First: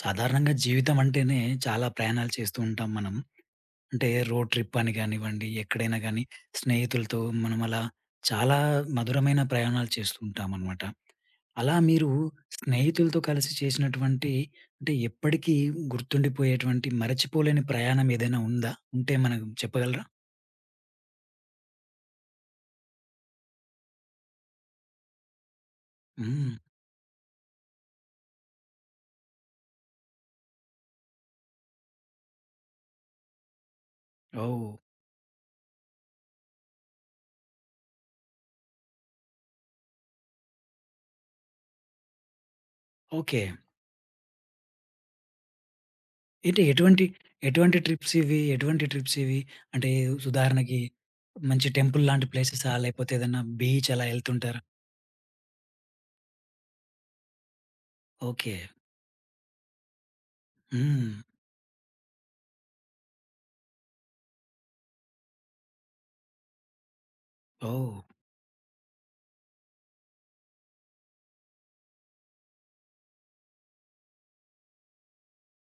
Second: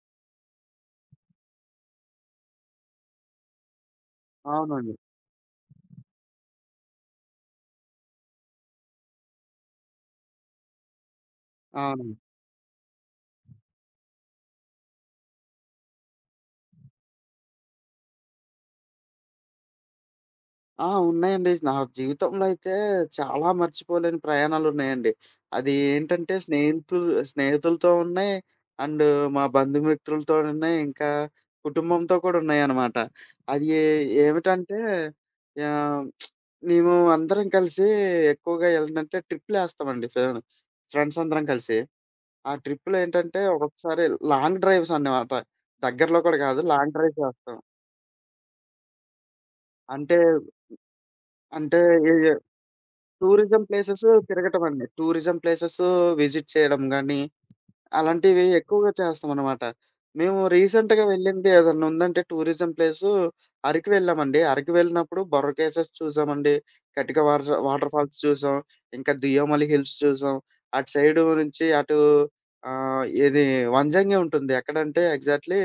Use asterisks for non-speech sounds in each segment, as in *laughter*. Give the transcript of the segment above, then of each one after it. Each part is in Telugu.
సాధారణంగా జీవితం అంటేనే చాలా ప్రయాణాలు చేస్తూ ఉంటాం మనం. అంటే రోడ్ ట్రిప్ అని అవునండి. గానివ్వండి, ఎక్కడైనా గానీ స్నేహితులతో మనం అలా చాలా మధురమైన ప్రయాణాలు చేస్తూ ఉంటామనమాట. అలా మీరు అవును. స్నేహితులతో కలిసి చేసినటువంటి అంటే ఎప్పటికీ గుర్తుండిపోయేటువంటి మరచిపోలేని ప్రయాణం ఏదైనా ఉందా? ఉంటే మనకు చెప్పగలరా? ఆ! ఉన్నాయండి. నా జీవితంలో అయితే చాలా మర్చిపోలేని ప్రయాణాలున్నాయండి. అది ఏంటంటే హ్మ్. స్నేహితులతో ఉన్నాయి. అండ్ మా బంధుమిత్రులతో ఉన్నాయి. ఇంకా కుటుంబంతో కూడా ఉన్నాయన్నమాట. అది ఓహ్! ఏమిటంటే ఆహ్, మేము అందరం కలిసి ఎక్కువగా ఏంటంటే ట్రిప్‌లేస్తామండి. ఫ్రెండ్స్ అందరం కలిసి. ఆ ట్రిప్‌లో ఏంటంటే ఓకే. ఒక్కొక్కసారి లాంగ్ డ్రైవ్స్ అన్నమాట. దగ్గరలో కూడా కాదు. ఏంటి లాంగ్ ఎటువంటి, డ్రైవ్స్ వేస్తాం. ఎటువంటి ట్రిప్స్ ఇవి? అంటే అంటే ఉదాహరణకి మంచి అంటే టెంపుల్ లాంటి ఏ ప్లేసెసా? లేకపోతే ఏదన్నా టూరిజం బీచ్ ప్లేసెస్ అలా ఎళ్తుంటారా? తిరగటం అండి. టూరిజం ప్లేసెస్ విజిట్ చేయడం గానీ, అలాంటివి ఓకే. ఎక్కువగా చేస్తామనమాట. మేము రీసెంట్‌గా హ్మ్. వెళ్ళింది ఏదన్నా ఉందంటే టూరిజం ప్లేసు అరకు వెళ్ళామండి. అరకు వెళ్ళినప్పుడు బొర్రా కేవ్స్ చూసామండి. కటిక వాటర్ వాటర్ ఓహ్! ఫాల్స్ చూసాం. ఇంకా దియోమలి హిల్స్ చూసాం. అటు సైడు నుంచి అటు ఇది వంజంగి ఉంటుంది. ఎక్కడంటే ఎగ్జాక్ట్‌లీ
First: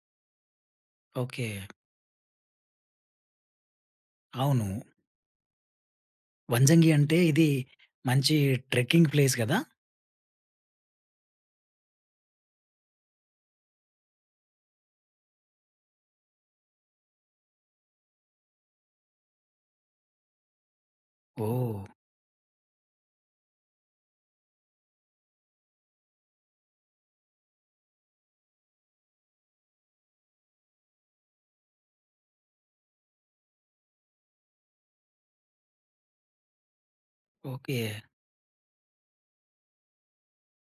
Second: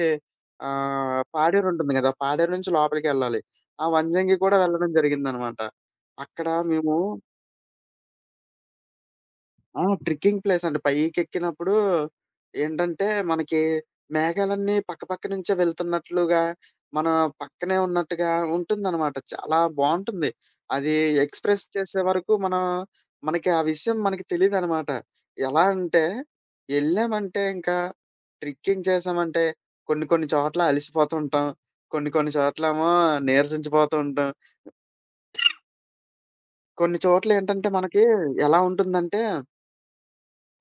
ఓకే. పాడేరు ఉంటుంది గదా! పాడేరు నుంచి లోపలికెళ్ళాలి. ఆ వంజంగి కూడా అవును. వెళ్ళడం జరిగిందనమాట. అక్కడ వంజంగి మేము అంటే ఇది మంచి ట్రెక్కింగ్ ప్లేస్ గదా! ఆ! ట్రెక్కింగ్ ప్లేస్ అండి. పైకెక్కినప్పుడు ఏంటంటే, మనకి మేఘాలన్నీ పక్కపక్క నుంచే వెళ్తున్నట్లుగా, మన పక్కనే ఉన్నట్టుగా ఉంటుందనమాట. చాలా బావుంటుంది. అది ఎక్స్‌ప్రెస్ ఓహ్! చేసే వరకు మనం మనకి ఆ విషయం తెలీదనమాట. ఎలా అంటే, ఎళ్ళామంటే ఇంకా ట్రెక్కింగ్ చేశామంటే కొన్ని కొన్ని చోట్ల అలిసిపోతూ ఉంటాం. కొన్ని కొన్ని చోట్లేమో నీరసించిపోతూ ఉంటాం. కొన్ని చోట్లేంటంటే ఓకే. మనకి ఎలా ఉంటుందంటే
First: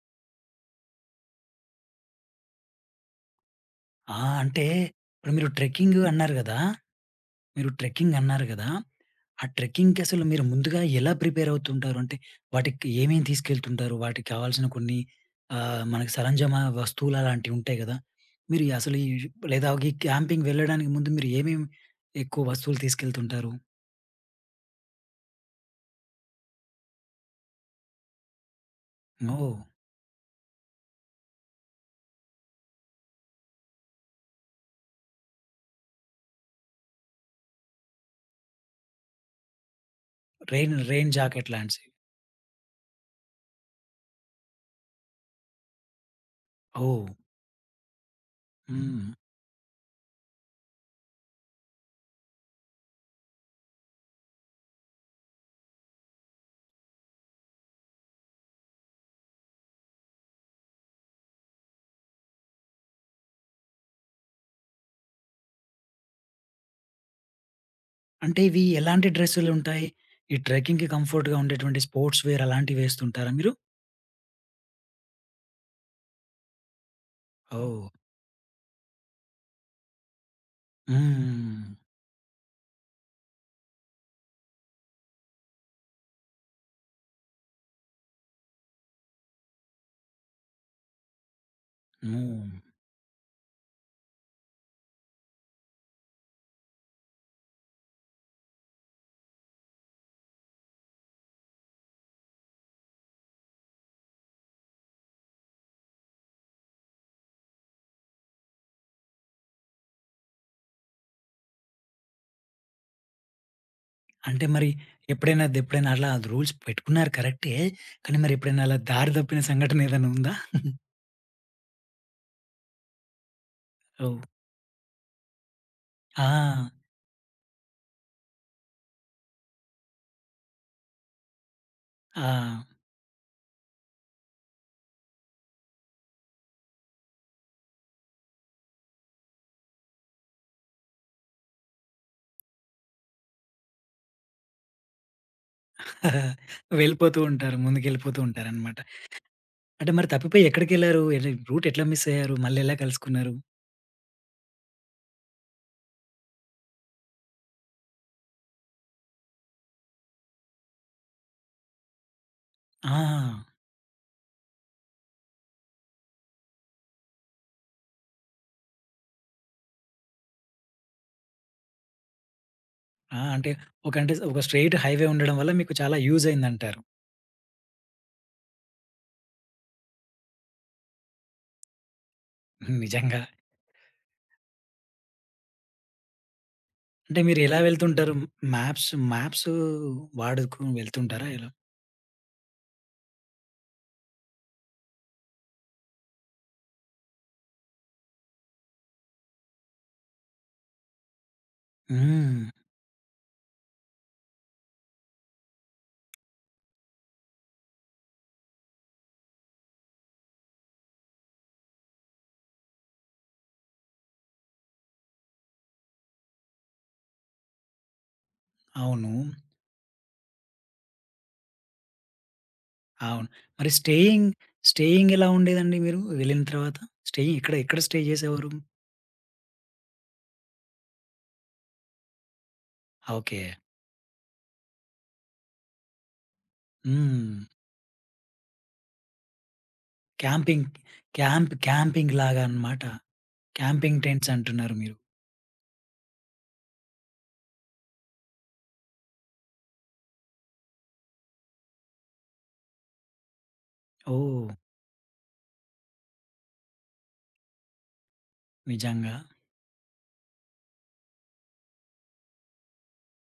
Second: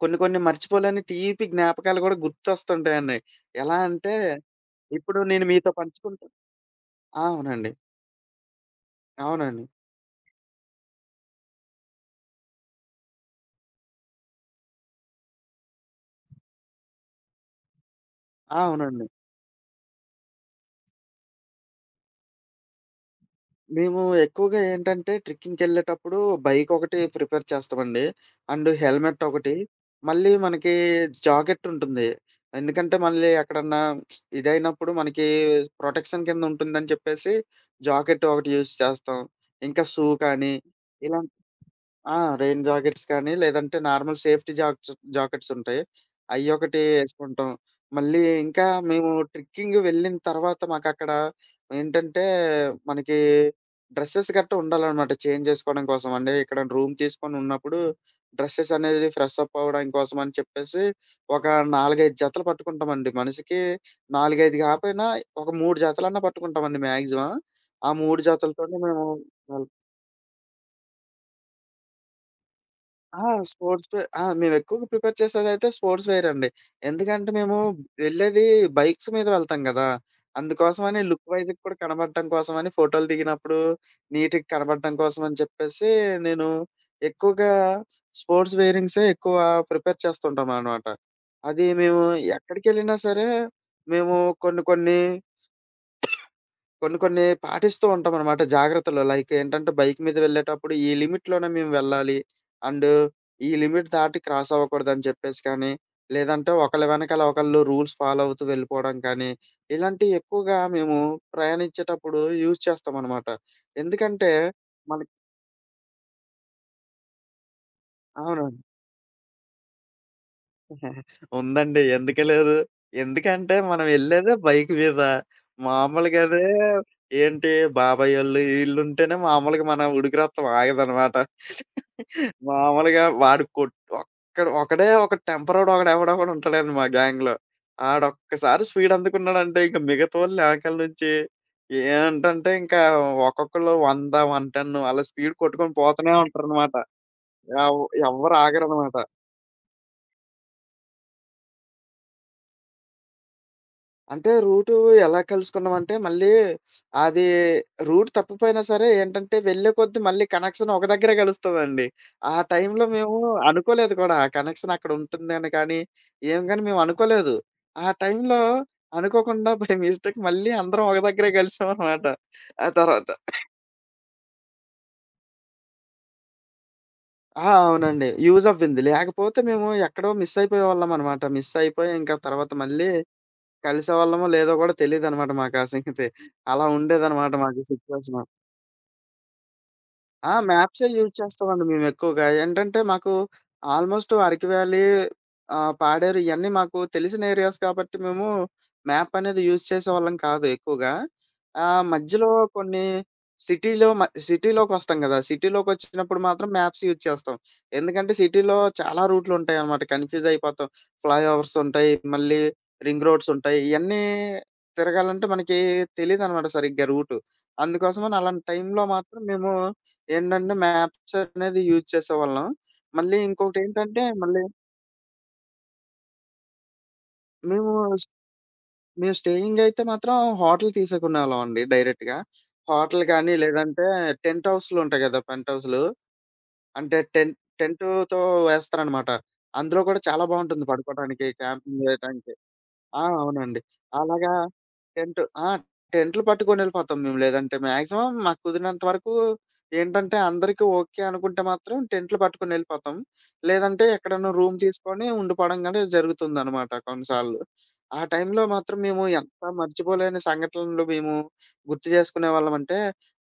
కొన్ని కొన్ని మర్చిపోలేని తీపి జ్ఞాపకాలు గూడా గుర్తొస్తుంటాయండి. ఎలా అంటే, ఆ! అంటే ఇప్పుడు ఇప్పుడు నేను మీరు మీతో ట్రెక్కింగ్ పంచుకుంటా. అన్నారు గదా! ఆ! మీరు అవునండి. ట్రెక్కింగ్ అన్నారు గదా! ఆ అవునండి. ట్రెక్కింగ్‌కి అసలు మీరు ముందుగా ఎలా ప్రిపేర్ అవుతుంటారు? అంటే వాటికి ఏమేమి తీసుకెళ్తుంటారు? వాటికి కావాల్సిన కొన్ని మనకి సరంజామా వస్తువులు అలాంటివి ఉంటాయి గదా! ఆ! మీరు అసలు అవునండి. ఈ లేదా ఈ క్యాంపింగ్ వెళ్ళడానికి ముందు మీరు ఏమేమి ఎక్కువ వస్తువులు తీసుకెళ్తుంటారు? మేము ఎక్కువగా ఏంటంటే, ట్రెక్కింగ్‌కెళ్ళేటప్పుడు బైకొకటి ప్రిపేర్ చేస్తామండి. అండ్ హెల్మెట్ ఒకటి, ఓహ్! మళ్ళీ మనకి జాకెట్టుంటుంది. ఎందుకంటే, మళ్ళీ ఎక్కడన్నా ఇదైనప్పుడు మనకి ప్రొటెక్షన్ కింద ఉంటుందని చెప్పేసి, జాకెట్ ఒకటి యూజ్ చేస్తాం. ఇంకా షూ కానీ రెయిన్ రెయిన్ ఇలా జాకెట్ లాంటివి. ఆ! రెయిన్ జాకెట్స్ కానీ, లేదంటే నార్మల్ సేఫ్టీ జాకెట్సుంటాయి. అయ్యొకటి ఓహ్! యేసుకుంటాం. మళ్ళీ ఇంకా హ్మ్. మేము ట్రెక్కింగ్ వెళ్ళిన తర్వాత మాకక్కడ ఏంటంటే, మనకి డ్రెసెస్ గట్టా ఉండాలనమాట చేంజ్ జేసుకోవడం కోసం. అంటే ఇక్కడ రూమ్ తీసుకొని ఉన్నప్పుడు డ్రెసెస్ అనేది ఫ్రెష్ అప్ అవ్వడం కోసం అని చెప్పేసి, ఒక 4, 5 జతలు పట్టుకుంటామండి. మనిషికి 4, 5 కాపోయినా ఒక 3 జతలన్నా పట్టుకుంటామండి మాక్సిమం. ఆ 3 అంటే ఇవి జతలతోటి మేము ఎలాంటి వెళ్ డ్రెస్సులుంటాయి? ఈ ట్రెక్కింగ్‌కి కంఫర్ట్‌గా ఉండేటువంటి స్పోర్ట్స్ వేర్ అలాంటివి ఆ! వేస్తుంటారా మీరు? స్పోర్ట్స్ వే ఆ! మేమెక్కువగా ప్రిఫర్ చేసేదైతే స్పోర్ట్స్ వేర్ అండి. ఎందుకంటే మేము ఓహ్! వెళ్ళేది బైక్స్ మీద వెళ్తాం గదా! అందుకోసమని లుక్ వైస్‌గా హ్మ్. కూడా కనపడటం కోసమని ఫోటోలు దిగినప్పుడు నీట్‌గా కనపడటం కోసం అని చెప్పేసి నేను ఎక్కువగా స్పోర్ట్స్ వేరింగ్సే ఎక్కువ ప్రిఫర్ చేస్తుంటామనమాట. అది మేము హ్మ్. ఎక్కడికెళ్ళినా సరే, మేము కొన్ని కొన్ని కొన్ని కొన్ని పాటిస్తూ ఉంటామనమాట జాగ్రత్తలు. లైక్ ఏంటంటే బైక్ మీద వెళ్ళేటప్పుడు ఈ లిమిట్‌లోనే మేము వెళ్ళాలి. అండ్ ఈ లిమిట్ దాటి క్రాస్ అవ్వకూడదని చెప్పేసి కానీ, లేదంటే ఒకళ్ళ వెనకాల ఒకళ్ళు రూల్స్ ఫాలో అవుతూ వెళ్ళిపోవడం కానీ, ఇలాంటియి ఎక్కువగా మేము ప్రయాణించేటప్పుడు యూజ్ చేస్తామనమాట. ఎందుకంటే అంటే మరి మనకి ఎప్పుడైనా అలా రూల్స్ పెట్టుకున్నారు కరెక్టే. కానీ మరి ఎప్పుడైనా అవునండి. అలా దారి తప్పిన సంఘటన ఏదైనా ఉందా? ఉందండి. ఎందుకు లేదు? ఎందుకంటే మనం ఓహ్! ఎళ్ళేదే బైక్ మీద. మామూలుగదే ఆ! ఏంటి బాబాయోళ్ళు ఈళ్ళుంటేనే మామూలుగా మన ఉడికిరత్తం ఆగదనమాట. ఆ! మామూలుగా వాడు కొట్ ఒకడే ఒక టెంపరోడు ఒకడెవడో ఒకడుంటాడండి మా గ్యాంగ్‌లో. ఆడొక్కసారి స్పీడ్ అందుకున్నాడంటే ఇంక మిగతావోళ్ళు ఎనకాల నుంచి ఏంటంటే ఇంకా ఒక్కొక్కళ్ళు 100, 110 అలా స్పీడ్ కొట్టుకొని పోతూనే *laughs* ఉంటారనమాట. వెళ్ళిపోతూ ఉంటారు. ఎవ్ ముందుకెళ్ళిపోతూ ఎవ్వరు ఉంటారనమాట. ఆగరనమాట. అంటే మరి తప్పిపోయి ఎక్కడికెళ్లారు? రూట్ ఎట్లా మిస్ అయ్యారు? మళ్ళెలా కలుసుకున్నారు? అంటే రూటు ఎలా కలుసుకున్నామంటే మళ్ళీ అది రూట్ తప్పిపోయినా సరే ఏంటంటే వెళ్ళే కొద్దీ మళ్ళీ కనెక్షన్ ఒక దగ్గరే కలుస్తదండి. ఆ టైంలో ఆ! మేము అనుకోలేదు కూడా. ఆ కనెక్షన్ అక్కడ ఉంటుందని కానీ, ఏం గాని మేము అనుకోలేదు. ఆ టైంలో అనుకోకుండా బై మిస్టేక్ మళ్ళీ అందరం ఒక దగ్గరే కలిసామనమాట. ఆ తర్వాత ఆ! అంటే ఒక స్ట్రెయిట్ హైవే ఉండడం వల్ల మీకు చాలా యూజ్ అయిందంటారు. ఆ! అవునండి. యూజ్ అవ్వింది. లేకపోతే మేము ఎక్కడో మిస్ అయిపోయేవాళ్ళం అనమాట. మిస్ అయిపోయి ఇంకా తర్వాత మళ్ళీ నిజంగా. కలిసేవాళ్ళమో లేదో కూడా తెలీదనమాట మాకా సంగతి. అలా అంటే ఉండేదనమాట మీరు ఎలా మాకు వెళ్తుంటారు? సిట్యుయేషను. మ్యాప్స్ మ్యాప్స్ ఆ! వాడుకొని మ్యాప్సే యూజ్ వెళ్తుంటారా ఎలా? చేస్తామండి మేమెక్కువగా. ఏంటంటే, మాకు ఆల్‌మోస్ట్ అరకు వ్యాలీ, పాడేరు ఇయన్నీ మాకు తెలిసిన ఏరియాస్ కాబట్టి, మేము మ్యాపనేది యూజ్ చేసేవాళ్ళం కాదు ఎక్కువగా. మధ్యలో హ్మ్. కొన్ని సిటీలో మ సిటీలోకొస్తాం గదా! సిటీలోకొచ్చినప్పుడు మాత్రం మ్యాప్స్ యూజ్ చేస్తాం. ఎందుకంటే, సిటీలో చాలా రూట్లుంటాయనమాట. కన్‌ఫ్యూజయిపోతాం. ఫ్లైఓవర్సుంటాయి, మళ్ళీ రింగ్ రోడ్సుంటాయి. ఇయన్నీ తిరగాలంటే మనకి తెలీదనమాట సరిగ్గా రూటు. అందుకోసమని అలాంటి టైంలో అవును. మాత్రం మేము ఏంటంటే మ్యాప్స్ అనేది యూజ్ చేసేవాళ్ళం. మళ్ళీ అవును. మరి ఇంకొకటేంటంటే స్టేయింగ్, మళ్ళీ స్టేయింగ్ ఎలా ఉండేదండి మీరు వెళ్ళిన తర్వాత? స్టేయింగ్ ఎక్కడ, మేము ఎక్కడ స్టే స్ చేసేవారు? మేము స్టేయింగ్ అయితే మాత్రం హోటల్ తీసుకునేవాళ్ళం అండి డైరెక్ట్‌గా. హోటల్ గాని ఓకే. లేదంటే టెంట్ హౌస్‌లుంటాయి గదా! పెంట్ హౌస్‌లు. అంటే టెన్ హ్మ్. టెంటుతో వేస్తారనమాట. అందులో కూడా చాలా బావుంటుంది క్యాంపింగ్, పడుకోవడానికి, క్యాంపింగ్ క్యాంపింగ్ చేయటానికి. లాగా అన్నమాట. ఆ! అవునండి. క్యాంపింగ్ టెంట్స్ అలాగా అంటున్నారు మీరు. టెంట్ ఆ! టెంట్లు పట్టుకొనెళ్ళిపోతాం మేము. లేదంటే మాక్సిమం మాకు కుదిరినంత వరకు ఏంటంటే అందరికి ఓకే అనుకుంటే మాత్రం టెంట్లు పట్టుకొనెళ్ళిపోతాం. లేదంటే ఎక్కడన్నా ఓహ్! రూమ్ తీసుకొని ఉండిపోవడం గాని జరుగుతుందనమాట కొన్నిసార్లు. ఆ టైంలో మాత్రం మేము నిజంగా. ఎంత మర్చిపోలేని సంఘటనలు మేము గుర్తు చేసుకునేవాళ్ళమంటే,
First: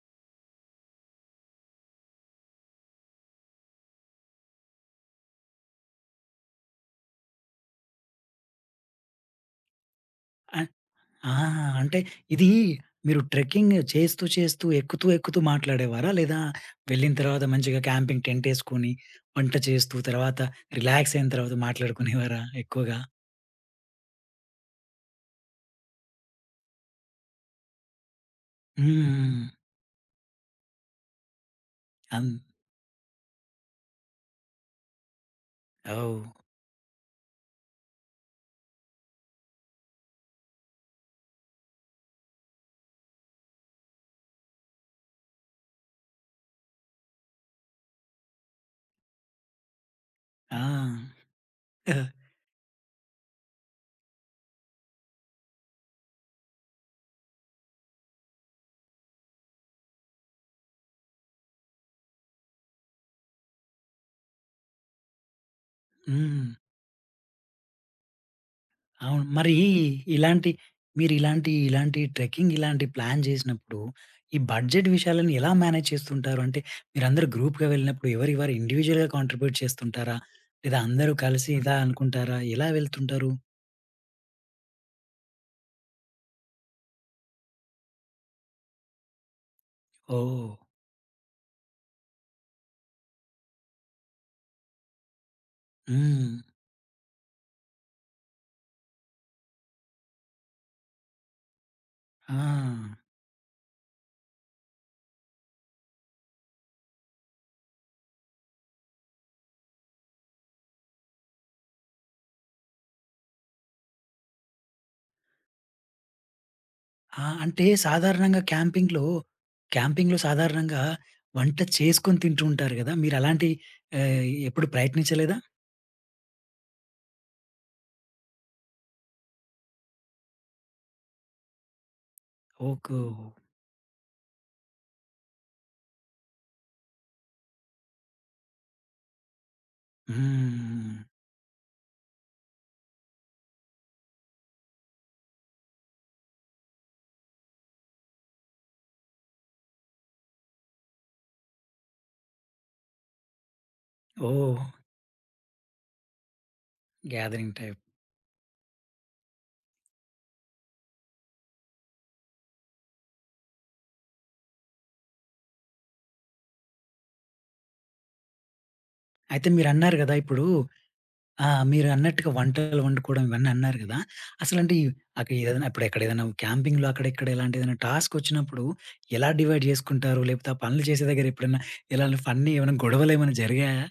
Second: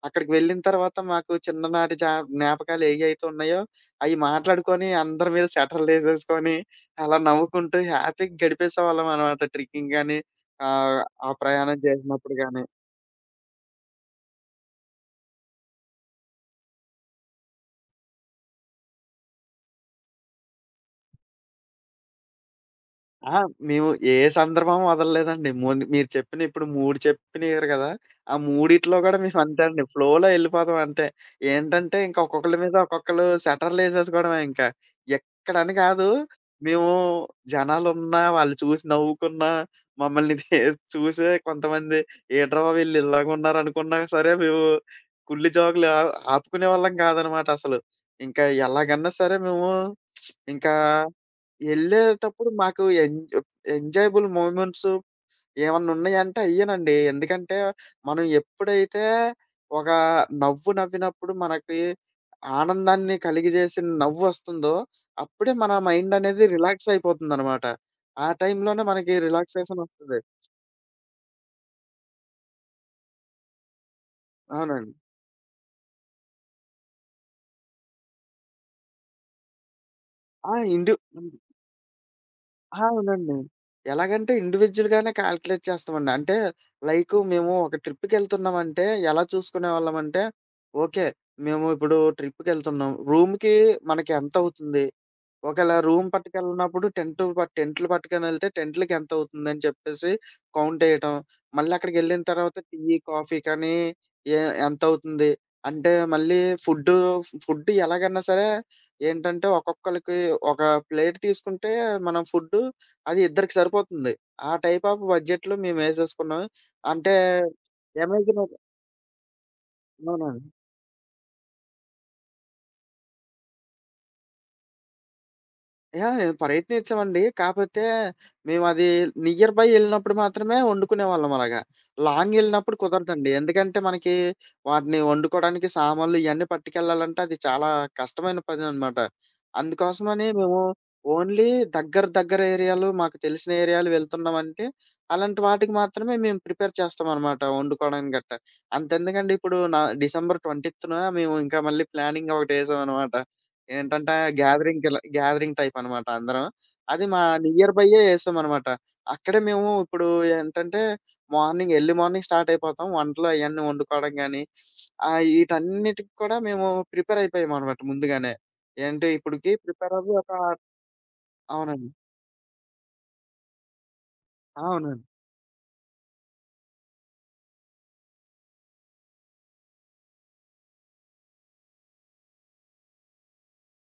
అక్కడికి వెళ్ళిన తర్వాత మాకు చిన్ననాటి జ్ఞాపకాలు ఏయైతే ఉన్నాయో అయి మాట్లాడుకొని అందరి మీద సెటర్‌లేసేసుకొని అలా నవ్వుకుంటూ హ్యాపీగా గడిపేసేవాళ్ళమనమాట ట్రెక్కింగ్ గాని, అన్ ఆహ్, ఆ ఆ! ప్రయాణం అంటే చేసినప్పుడు ఇది గాని. మీరు ట్రెక్కింగ్ చేస్తూ, చేస్తూ, ఎక్కుతూ, ఎక్కుతూ మాట్లాడేవారా? లేదా వెళ్ళిన తర్వాత మంచిగా క్యాంపింగ్ టెంటేసుకొని, వంట చేస్తూ, తర్వాత రిలాక్స్ అయిన తర్వాత మాట్లాడుకునేవారా ఎక్కువగా? ఆ! మేము ఏ సందర్భం వదలలేదండి. మీరు చెప్పిన ఇప్పుడు 3 చెప్పినియ్యారు గదా! ఆ మూడిట్లో గూడా హ్మ్. మేమంతే అండి. ఫ్లోలో యెళ్ళిపోతాం అంతే. ఏంటంటే ఇంక అన్ ఒక్కొక్కళ్ళ మీద ఒక్కొక్కళ్ళు సెటర్‌లేసేసుకోవడమే ఇంక. ఎక్కడని గాదు. ఓహ్! మేము జనాలున్నా, వాళ్ళు చూసి నవ్వుకున్నా, మమ్మల్ని *laughs* చూసే కొంతమంది ఏంట్రా బాబు! ఈళ్ళు ఇలాగున్నారనుకున్నా సరే మేము కుల్లి జోకులు ఆ ఆపుకునేవాళ్ళం కాదనమాట అసలు. ఇంకా ఎలాగన్నా సరే మేము ఆ! ఇంకా *laughs* ఎళ్ళేటప్పుడు మాకు ఎంజాయబుల్ మూమెంట్స్ ఏమన్నా ఉన్నాయంటే అయ్యేనండి. ఎందుకంటే, మనం ఎప్పుడైతే ఒక నవ్వు నవ్వినప్పుడు మనకి ఆనందాన్ని కలిగజేసిన నవ్వొస్తుందో, అప్పుడే మన మైండ్ అనేది హ్మ్. రిలాక్స్ అయిపోతుందనమాట. ఆ టైంలోనే మనకి అవును. మరి రిలాక్సేషన్ ఒస్తది. ఇలాంటి మీరిలాంటి, ఇలాంటి ఇలాంటి ట్రెక్కింగ్ ఇలాంటి ప్లాన్ జేసినప్పుడు, ఈ బడ్జెట్ అవునండి. విషయాలను ఎలా మేనేజ్ చేస్తుంటారు? అంటే మీరందరూ గ్రూప్‌గా వెళ్ళినప్పుడు ఎవరికి వారు ఇండివిడ్యుయల్‌గా కాంట్రిబ్యూట్ చేస్తుంటారా? ఆ! లేదా ఇండి అందరూ కలిసి ఇలా అనుకుంటారా? ఎలా ఆ! వెళ్తుంటారు? అవునండి. ఎలాగంటే ఇండివిడ్యుయల్‌గానే కాలిక్యులేట్ చేస్తామండి. అంటే లైకు మేము ఒక ట్రిప్‌కెళ్తున్నామంటే ఎలా చూసుకునేవాళ్ళమంటే, ఓహ్! ఓకే. మేము ఇప్పుడు ట్రిప్‌కెళ్తున్నాం. రూమ్‌కి మనకి ఎంతవుతుంది? ఒకేళ రూమ్ హ్మ్. పట్టుకెళ్ళినప్పుడు టెంటు ప టెంట్లు పట్టుకొనెళ్తే టెంట్‌లకి ఎంతవుతుందని చెప్పేసి కౌంటెయటం. మళ్ళీ అక్కడికెళ్ళిన తర్వాత టీ, ఆ! కాఫీకని ఏ ఎంతవుతుంది? అంటే మళ్ళీ ఫుడ్డు ఫుడ్ ఎలాగన్నా సరే ఏంటంటే ఒక్కొక్కళ్ళకి ఒక ప్లేట్ తీసుకుంటే మనం ఫుడ్డు అది ఇద్దరికి సరిపోతుంది. ఆ టైప్ ఆఫ్ బడ్జెట్‌లో మేమేసేసుకున్నాం. అంటే ఆ! అంటే సాధారణంగా అమెజాన్ క్యాంపింగ్‌లో అవునండి. సాధారణంగా వంట చేసుకొని తింటూ ఉంటారు గదా! మీరలాంటి ఎప్పుడు ప్రయత్నించలేదా? యాహ్! ప్రయత్నించామండి. కాపోతే మేమది నియర్ బై ఎళ్ళినప్పుడు మాత్రమే వండుకునేవాళ్ళం అలాగా. లాంగ్ ఎళ్ళినప్పుడు ఓకే. కుదరదండి. ఎందుకంటే మనకి వాటిని వండుకోవడానికి సామాన్లు ఇయన్నీ పట్టుకెళ్ళాలంటే అది చాలా కష్టమైన పననమాట. అందుకోసమని మేము హ్మ్. ఓన్లీ దగ్గర దగ్గర ఏరియాలు, మాకు తెలిసిన ఏరియాలు వెళ్తున్నామంటే అలాంటి వాటికి మాత్రమే మేము ప్రిపేర్ చేస్తామనమాట వండుకోవడానికి గట్టా. అంతెందుకండి ఇప్పుడు నా డిసెంబర్ 20న మేము ఇంకా మళ్ళీ ప్లానింగ్ ఒకటేసామనమాట. ఏంటంటే ఓహ్! గ్యాదరింగ్ టైపనమాట అందరం. అది మా గ్యాదరింగ్ నియర్ టైప్. బైయే యేసామనమాట. అక్కడే మేము ఇప్పుడు ఏంటంటే, ఎర్లీ మార్నింగ్ స్టార్ట్ అయిపోతాం. వంటలు అయన్నీ వండుకోవడం గానీ, ఈటన్నిటికి కూడా మేము ప్రిపేర్ అయిపోయామనమాట ముందుగానే. ఏంటి అయితే ఇప్పటికి ప్రిపేర్ మీరన్నారు గదా! అవ్వి ఒక ఇప్పుడు అవునండి. మీరన్నట్టుగా వంటలు వండుకోవడం ఇవన్నీ అన్నారు గదా! అసలంటే ఈ అవునండి. ఏదైనా ఇప్పుడు ఎక్కడ ఏదైనా క్యాంపింగ్‌లో అక్కడ ఇక్కడ ఇలాంటి ఏదైనా టాస్క్ వచ్చినప్పుడు ఎలా డివైడ్ జేసుకుంటారు? లేకపోతే ఆ పనులు చేసే దగ్గర ఎప్పుడైనా ఇలాంటి ఫన్నీ ఏమైనా గొడవలు ఏమైనా జరిగాయా?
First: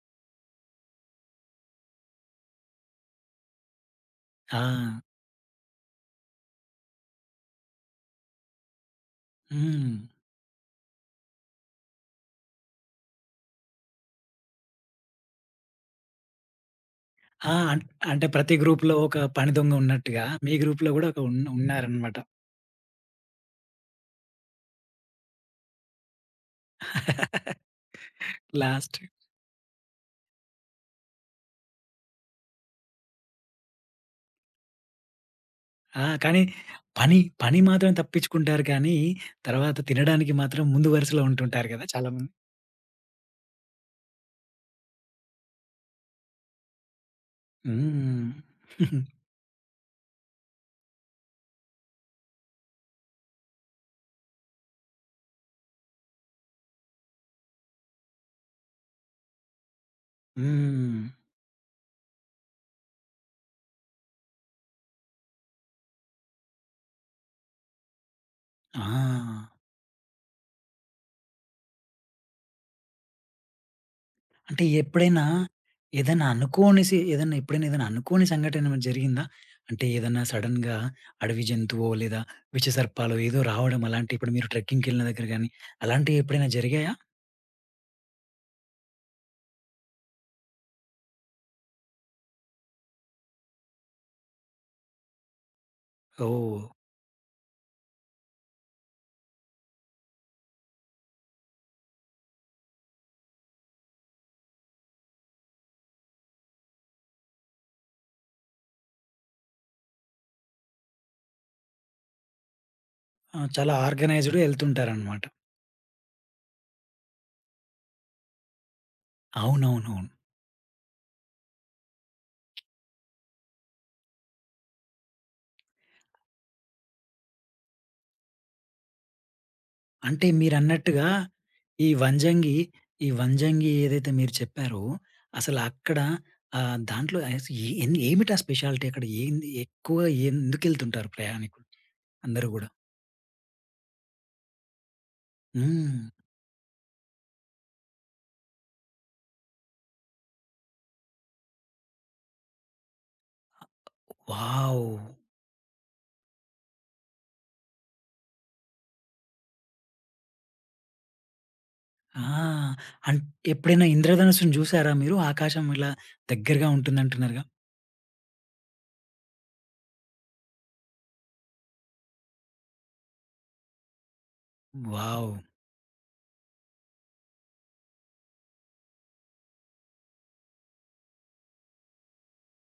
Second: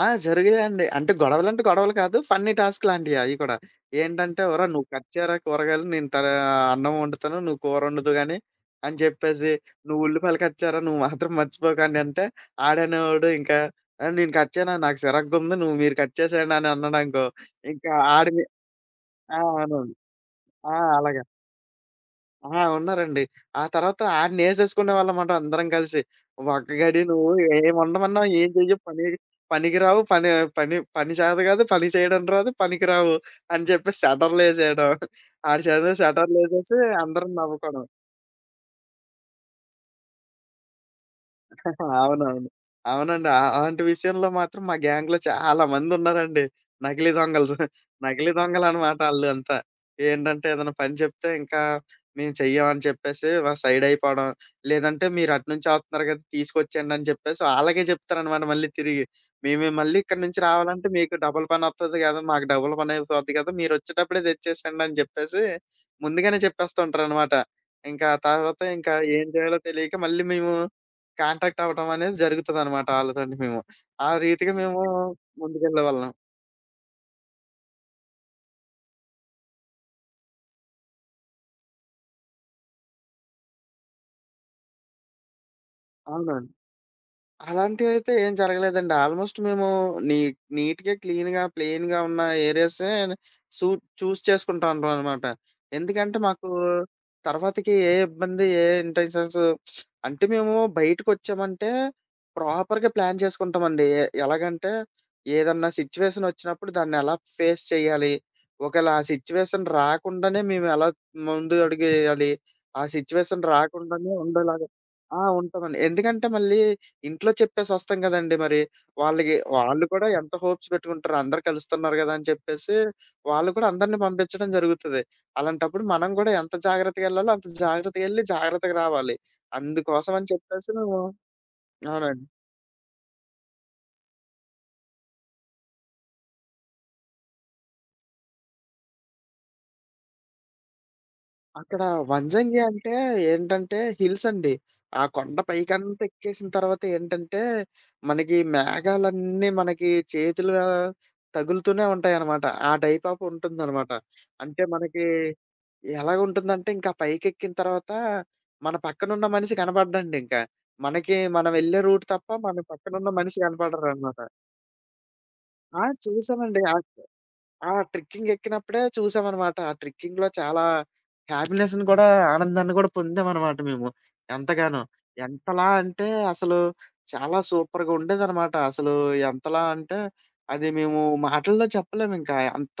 ఆ! జరిగాయండి. అంటే గొడవలంటే గొడవలు కాదు. ఫన్నీ టాస్క్ లాంటియి అయి కూడా. ఏంటంటే, ఆ! ఒరేయ్! నువ్వు కట్ చేయరా కూరగాయలు నేను తర అన్నం వండుతాను. నువ్వు కూరొండదు గాని అని చెప్పేసి, హ్మ్. నువ్వు ఉల్లిపాయలు కట్ చేయరా నువ్వు మాత్రం మర్చిపోకు అని అంటే, ఆడనేవాడు ఇంకా నేను కట్ చేయను నాకు చిరాకుగుంది. నువ్వు మీరు కట్ చేసేయండి అని అన్నాడనుకో, ఆ! ఇంకా అంటే ఆడి మీ ప్రతి గ్రూప్‌లో ఒక ఆ! పని దొంగ అవునండి. ఉన్నట్టుగా మీ ఆ! గ్రూప్‌లో గూడా ఒక అలాగే. ఉన్న ఉన్నారనమాట ఆ! ఉన్నారండి. ఆ తర్వాత ఆడనేసేసుకునేవాళ్ళమాట అందరం కలిసి. ఒక్క గడి నువ్వు ఏమొండమన్నా ఏం చెయ్యవు లాస్ట్. పని పనికి రావు, పని పని పని చేత కాదు, పని చేయడం రాదు, పనికి రావు అని చెప్పేసి షట్టర్‌లేసేయడం. ఆడి చేత ఆ! కానీ షట్టర్‌లేసేసి పని అందరం పని నవ్వుకోవడం. మాత్రం తప్పించుకుంటారు కానీ తర్వాత తినడానికి మాత్రం ముందు వరుసలో ఉంటుంటారు గదా! చాలామంది. అవునవును. అవునండి. అ అలాంటి విషయంలో మాత్రం మా గ్యాంగ్‌లో చాలా మందున్నారండి. నకిలీ దొంగలు. *laughs* హ్మ్. నకిలీ దొంగలనమాట ఆళ్ళంతా. ఏంటంటే ఏదైనా పని చెప్తే ఇంకా మేము చెయ్యం అని చెప్పేసి సైడ్ అయిపోవడం. లేదంటే మీరు అటు నుంచి ఆపుతున్నారు కదా! తీసుకొచ్చేయండి అని చెప్పేసి ఆళ్ళకే చెప్తారనమాట మళ్ళీ తిరిగి. మేమే మళ్ళీ ఇక్కడి నుంచి రావాలంటే హ్మ్. మీకు డబుల్ పనొత్తది కదా! మాకు డబుల్ పనయిపోద్ది కదా! మీరొచ్చేటప్పుడే తెచ్చేసేయండి అని చెప్పేసి ముందుగానే చెప్పేస్తుంటారనమాట. ఇంకా ఆ తర్వాత ఇంకా ఏం ఆ! చేయాలో తెలియక మళ్ళీ మేము కాంటాక్ట్ అవ్వటం అనేది జరుగుతదనమాట ఆళ్ళతోటి మేము. ఆ రీతిగా అంటే మేము ఎప్పుడైనా ముందుకెళ్ళేవాళ్ళం. ఏదైనా అనుకోని సి ఏదైనా ఎప్పుడైనా ఏదైనా అనుకోని సంఘటన ఏమైనా జరిగిందా? అంటే ఏదన్నా సడెన్‌గా అడవి జంతువో లేదా విషసర్పాలో ఏదో రావడం అలాంటి ఇప్పుడు మీరు ట్రెక్కింగ్‌కెళ్ళిన దగ్గర గాని అలాంటివి ఎప్పుడైనా అవునండి. జరిగాయా? అలాంటివైతే ఏం జరగలేదండి. ఆల్‌మోస్ట్ మేము నీ నీట్‌గా, క్లీన్‌గా, ప్లెయిన్‌గా ఉన్న ఏరియాసే సూ చూజ్ చేసుకుంటా ఉంటామనమాట. ఎందుకంటే మాకు ఓహ్! తర్వాతకి ఏ ఇబ్బంది, ఏ ఇంటెన్షన్స్ అంటే మేము బయటకొచ్చామంటే ప్రాపర్‌గా ప్లాన్ చేసుకుంటామండి. ఎలాగంటే ఏదన్నా సిట్యుయేషన్ వచ్చినప్పుడు దాన్నెలా ఫేస్ చేయాలి? ఒకేళ ఆ సిట్యుయేషన్ రాకుండానే మేమెలా ముందు అడుగేయాలి? ఆ ఆ! సిట్యుయేషన్ చాలా రాకుండానే ఆర్గనైజ్డ్‌గా ఉండేలాగా ఆ! ఎళ్తుంటారనమాట. ఉంటామండి. ఎందుకంటే మళ్ళీ ఇంట్లో చెప్పేసొస్తాం గదండీ మరి. వాళ్ళకి హ్మ్. వాళ్ళు అవునవునవును. కూడా ఎంత హోప్స్ పెట్టుకుంటారు. అందరూ కలుస్తున్నారు గదా! అని చెప్పేసి వాళ్ళు కూడా అందరిని పంపించడం జరుగుతది. అలాంటప్పుడు మనం గూడా ఎంత జాగ్రత్తగెళ్ళాలో అంత జాగ్రత్తగెళ్ళి జాగ్రత్తగా రావాలి. అందుకోసం అంటే అని చెప్పేసి మేము మీరన్నట్టుగా ఈ అవునండి. వంజంగి, ఈ వంజంగి ఏదైతే మీరు చెప్పారో, అసలక్కడ దాంట్లో అస్ ఏ ఎన్ ఏమిటా స్పెషాలిటీ అక్కడ? ఏంది ఎక్కువ ఎందుకెళ్తుంటారు ప్రయాణికులు అక్కడ అందరూ వంజంగి గూడా? అంటే ఏంటంటే హిల్స్ అండి. ఆ కొండ హ్మ్. పైకంత ఎక్కేసిన తర్వాత ఏంటంటే, మనకి మేఘాలన్నీ చేతులు తగులుతూనే ఉంటాయనమాట. ఆ టైప్ ఆఫ్ ఉంటుందనమాట. అంటే వావ్! మనకి ఎలాగుంటుందంటే, ఇంకా పైకెక్కిన తర్వాత మన పక్కనున్న మనిషి కనపడడండింకా. మనకి మనం వెళ్ళే రూట్ ఆ! తప్ప మన పక్కనున్న అన్ మనిషి ఎప్పుడైనా కనపడరనమాట. ఇంద్రధనుస్సుని జూసారా మీరు? ఆకాశం ఆ! ఇలా చూసానండి. దగ్గరగా ఆ ఉంటుందంటున్నారుగా? ఆ! ట్రెక్కింగ్ ఎక్కినప్పుడే చూసామనమాట. ఆ ట్రెక్కింగ్‌లో చాలా హ్యాపీనెస్‌ని కూడా, ఆనందాన్ని కూడా పొందామనమాట మేము ఎంతగానో. వావ్! ఎంతలా అంటే అసలు చాలా సూపర్‌గా ఉండేదనమాట. అసలు ఎంతలా అంటే అది మేము మాటల్లో చెప్పలేమింకా. అంత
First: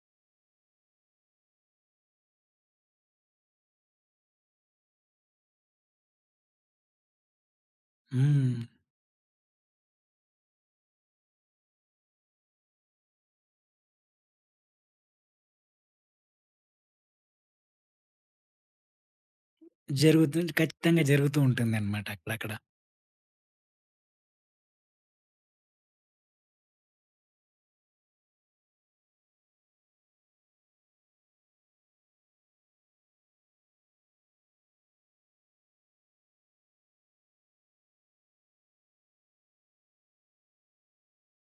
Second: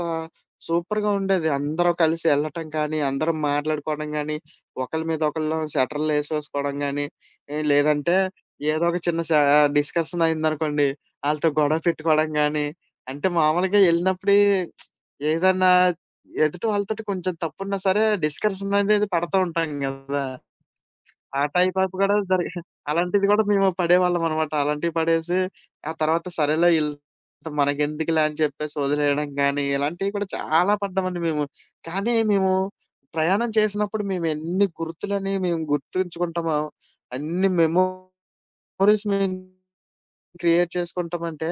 సూపర్‌గా ఉండేది. అందరం కలిసి ఎళ్ళటం కానీ, అందరం మాట్లాడుకోవడం గానీ, ఒకళ్ళ మీద ఒకళ్ళం షటర్‌లేసేసుకోవడం గానీ, ఏహ్, లేదంటే హ్మ్. ఏదో ఒక చిన్న సా డిస్కషన్ అయిందనుకోండి, ఆళ్ళతో గొడవ పెట్టుకోవడం గానీ అంటే మామూలుగా ఎళ్ళినప్పుడే ఏదన్నా ఎదుటి వాళ్ళతోటి కొంచెం తప్పున్నా సరే డిస్కషన్ అనేది పడతా ఉంటాం గదా! జరుగుతుంది. ఖచ్చితంగా జరుగుతూ ఆ టైప్ ఆఫ్ ఉంటుందన్నమాట గూడా జరి అక్కడక్కడ. *laughs* అలాంటిది గూడా మేము పడేవాళ్ళమనమాట. అలాంటివి పడేసి, ఆ తర్వాత సరేలే ఈళ్ళతో మనకెందుకులే అని చెప్పేసి వదిలేయడం గానీ, ఇలాంటివి కూడా చాలా పడ్డామండి మేము. కానీ మేము ప్రయాణం చేసినప్పుడు మేమెన్ని గుర్తులని మేము గుర్తుంచుకుంటామో, అన్ని మెమోరీస్ మేము క్రియేట్ చేసుకుంటామంటే,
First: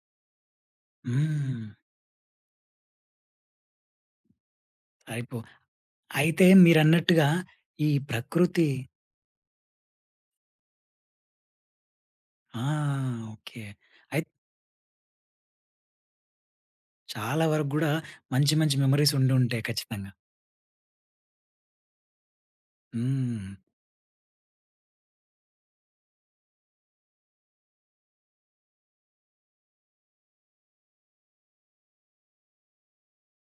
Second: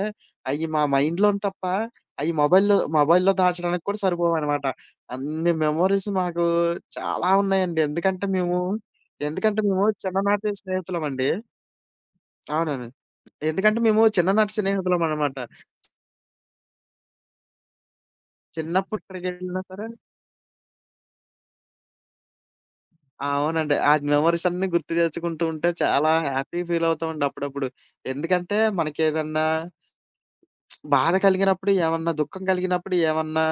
అయి మా మైండ్‌లోని తప్ప, హ్మ్. అయి మొబైల్‌లో మొబైల్‌లో దాచడానికి కూడా సరిపోవనమాట. అయిపో అన్ని మెమోరీస్ మాకు అయితే మీరన్నట్టుగా చాలా ఉన్నాయండి. ఈ ఎందుకంటే మేము ప్రకృతి ఎందుకంటే మేము చిన్ననాటి స్నేహితులమండి. ఆ! అవునండి. ఓకే. ఎందుకంటే మేము అయితే చిన్ననాటి స్నేహితులమనమాట. చాలా వరకు గూడా మంచి మంచి చిన్నప్పుడు మెమోరీస్ ఎక్కడికెళ్ళినా ఉండుంటాయి సరే ఖచ్చితంగా. ఆ! హ్మ్. అవునండి. ఆ మెమోరీస్ అన్నీ గుర్తు తెచ్చుకుంటూ ఉంటే చాలా హ్యాపీ ఫీల్ అవుతామండి అప్పుడప్పుడు. ఎందుకంటే మనకేదన్నా బాధ కలిగినప్పుడు ఏమన్నా, దుఃఖం కలిగినప్పుడు ఏమన్నా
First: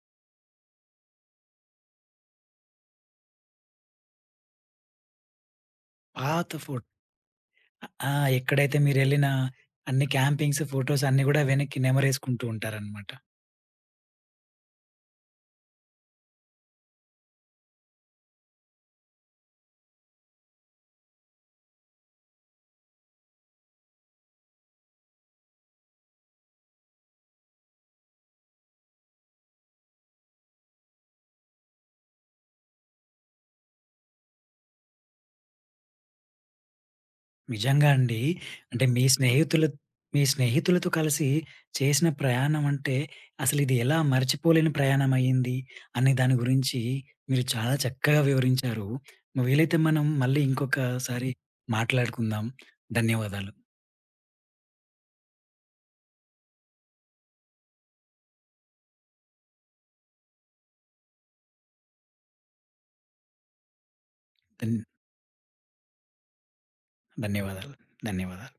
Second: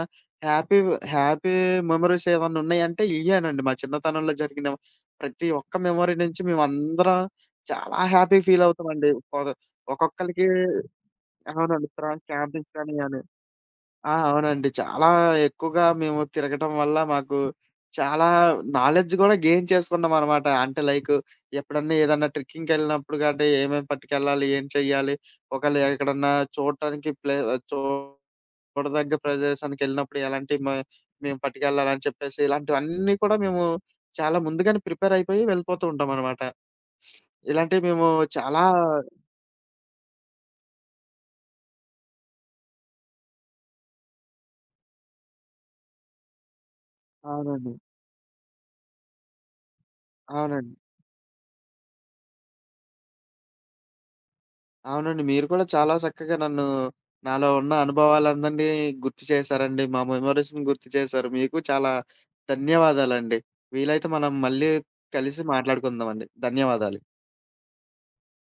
హ్యాపీ హ్యాపీ మెమోరీస్ ఏమన్నా ఉన్నాయంటే ఇయ్యేనండి. మా చిన్నతనంలో జరిగిన ప్రతి ఒక్క మెమోరీ నుంచి పాత ఫోట్ మేమందరం చాలా ఆ! హ్యాపీ ఫీల్ ఎక్కడైతే అవుతామండి. మీరెళ్ళిన ఒ అన్ని ఒక్కొక్కళ్ళకి క్యాంపింగ్స్, ఫోటోస్ అన్నీ గూడా వెనక్కి అవునండి. నెమరేసుకుంటూ క్యాంపింగ్స్ కానీ ఉంటారనమాట. అని. ఆ! అవునండి. చాలా ఎక్కువగా మేము తిరగటం వల్ల మాకు చాలా నాలెడ్జ్ గూడా గెయిన్ చేసుకున్నామనమాట. అంటే లైక్ ఎప్పుడన్నా ఏదన్నా ట్రెక్కింగ్‌కెళ్ళినప్పుడు గట్టా ఏమేమి పట్టుకెళ్ళాలి? ఏం చెయ్యాలి? ఒకవేళ ఎక్కడన్నా చూడటానికి ప్లే చూ చూడదగ్గ ప్రదేశానికెళ్ళినప్పుడు ఎలాంటి మ మేము పట్టుకెళ్ళాలని చెప్పేసి ఇలాంటివన్నీ కూడా మేము చాలా ముందుగానే ప్రిపేర్ అయిపోయి వెళ్ళిపోతూ ఉంటామనమాట. ఇలాంటివి నిజంగా మేము అండి. చాలా అంటే మీ స్నేహితులతో కలిసి చేసిన ప్రయాణం అంటే అసలిది ఎలా మర్చిపోలేని ప్రయాణం అయ్యింది అనే దాని గురించి మీరు అవునండి. చాలా చక్కగా వివరించారు. వీలైతే మనం మళ్ళీ అవునండి. ఇంకొకసారి మాట్లాడుకుందాం. ధన్యవాదాలు. అవునండి. మీరు కూడా చాలా చక్కగా నన్ను నాలో ఉన్న అనుభవాలందరినీ గుర్తు చేశారండి. మా మెమోరీస్‌ని గుర్తు చేశారు. మీకు చాలా ధన్యవాదాలండి. వీలైతే మనం మళ్ళీ ధన్ కలిసి మాట్లాడుకుందామండి. ధన్యవాదాలు. ధన్యవాదాలు. ధన్యవాదాలు.